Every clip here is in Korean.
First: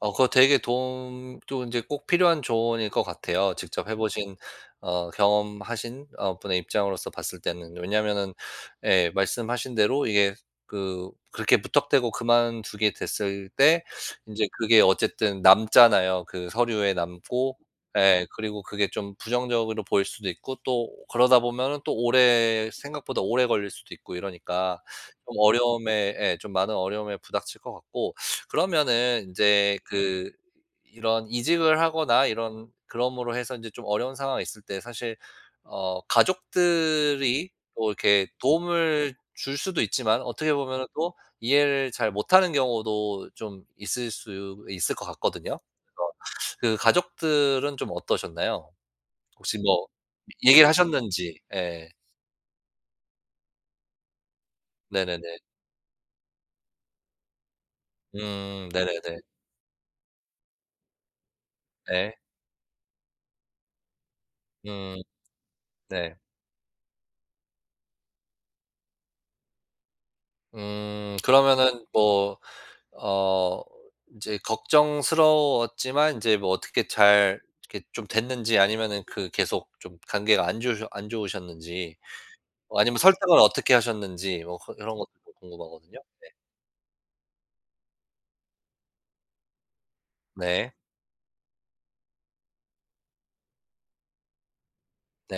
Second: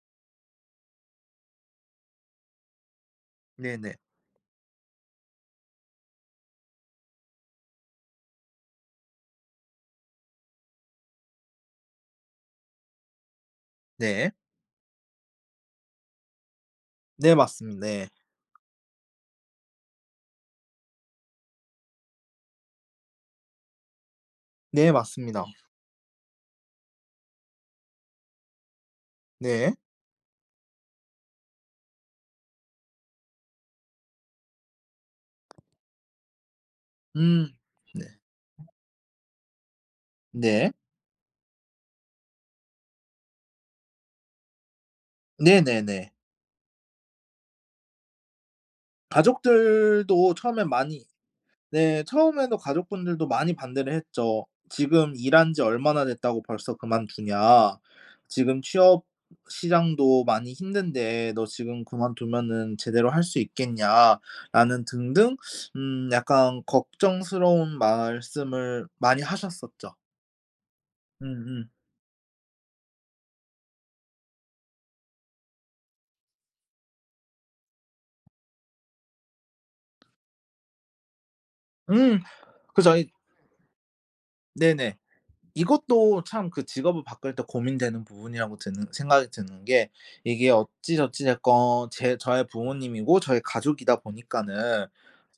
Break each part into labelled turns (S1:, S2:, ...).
S1: 어 그거 되게 도움 또 인제 꼭 필요한 조언일 것 같아요 직접 해
S2: 네네.
S1: 보신 어 경험하신 어 분의 입장으로서 봤을 때는. 왜냐하면은 예 말씀하신 대로 이게 그 그렇게 무턱대고 그만두게 됐을 때
S2: 네.
S1: 인제 그게 어쨌든 남잖아요. 그 서류에
S2: 네
S1: 남고
S2: 맞습니 네.
S1: 예 그리고 그게 좀 부정적으로 보일 수도 있고 또 그러다 보면은 또 오래 생각보다 오래 걸릴 수도 있고 이러니까
S2: 네
S1: 좀
S2: 맞습니다.
S1: 어려움에 예 좀 많은 어려움에 부닥칠 것 같고. 그러면은
S2: 네.
S1: 인제 그 이런 이직을 하거나 이런 그러므로 해서 이제 좀 어려운 상황이 있을 때 사실 어
S2: 음.
S1: 가족들이 뭐
S2: 네.
S1: 이렇게
S2: 음.
S1: 도움을 줄 수도 있지만 어떻게
S2: 네.
S1: 보면은 또 이해를 잘 못하는 경우도 좀 있을 수 있을 것 같거든요.
S2: 네네네.
S1: 그래서 그 가족들은 좀 어떠셨나요? 혹시 뭐
S2: 가족들도
S1: 얘기를
S2: 처음에는 많이
S1: 하셨는지. 예.
S2: 네 처음에도 가족분들도 많이 반대를 했죠. "지금
S1: 네네네.
S2: 일한 지 얼마나 됐다고 벌써 그만두냐. 지금
S1: 음
S2: 취업
S1: 네네네.
S2: 시장도 많이 힘든데 너 지금
S1: 예.
S2: 그만두면은 제대로 할 수 있겠냐."라는
S1: 음.
S2: 등등 음
S1: 네.
S2: 약간 걱정스러운 말씀을 많이 하셨었죠.
S1: 음.
S2: 음음.
S1: 그러면은 뭐 어 이제 걱정스러웠지만 인제 뭐 어떻게 잘 이렇게 좀 됐는지 아니면은 그 계속 좀 관계가 안 좋으셨 안 좋으셨는지
S2: 음.
S1: 어
S2: 그래서
S1: 아니면
S2: 이
S1: 설득은 어떻게 하셨는지 뭐 그
S2: 네네.
S1: 이런 것도 궁금하거든요?
S2: 이것도
S1: 네.
S2: 참 그 직업을 바꿀 때 고민되는 부분이라고 드는 생각이 드는 게 이게
S1: 네.
S2: 어찌저찌 됐건 제 저의 부모님이고 저의 가족이다 보니까는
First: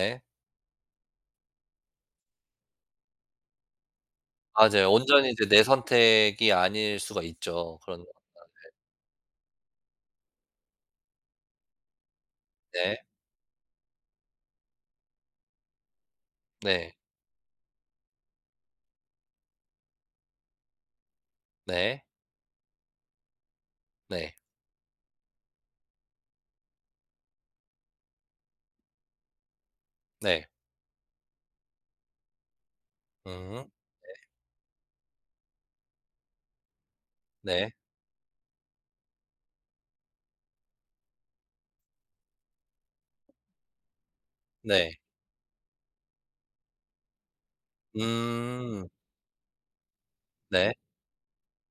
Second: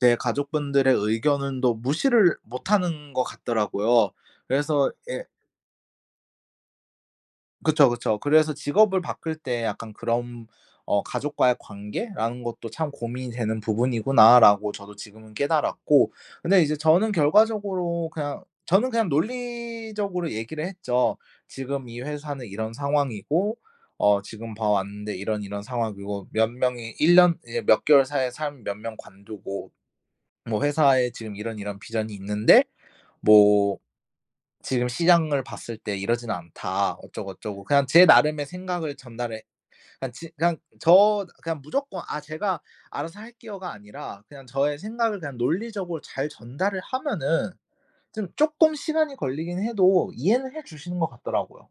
S2: 제 가족분들의 의견도 무시를 못 하는 것 같더라고요.
S1: 맞아요.
S2: 그래서 예.
S1: 온전히 이제 내 선택이 아닐 수가 있죠
S2: 그쵸,
S1: 그런
S2: 그쵸.
S1: 순간에.
S2: 그래서 직업을 바꿀 때 약간 그런 어 '가족과의 관계라는 것도 참
S1: 네.
S2: 고민이 되는 부분이구나.'라고 저도 지금은 깨달았고 근데 이제
S1: 네.
S2: 저는 결과적으로 그냥 저는 그냥 논리적으로 얘기를 했죠. "지금 이
S1: 네.
S2: 회사는 이런 상황이고 어
S1: 네.
S2: 지금 봐 왔는데 이런, 이런 상황이고 몇 명이 1 년 이제 몇 개월 사이에 사람이 몇 명 관두고
S1: 네.
S2: 뭐 회사에 지금 이런, 이런 비전이 있는데
S1: 음.
S2: 뭐
S1: 네.
S2: 지금 시장을 봤을 때 이러진 않다." 어쩌고, 어쩌고
S1: 네.
S2: 그냥 제 나름의 생각을 전달해 그냥 지 그냥 저 그냥 무조건 "아 제가 알아서 할게요."가 아니라 그냥 저의
S1: 네.
S2: 생각을 그냥 논리적으로 잘 전달을 하면은 좀 쪼끔
S1: 음.
S2: 시간이 걸리긴 해도 이해는 해
S1: 네.
S2: 주시는 것 같더라고요.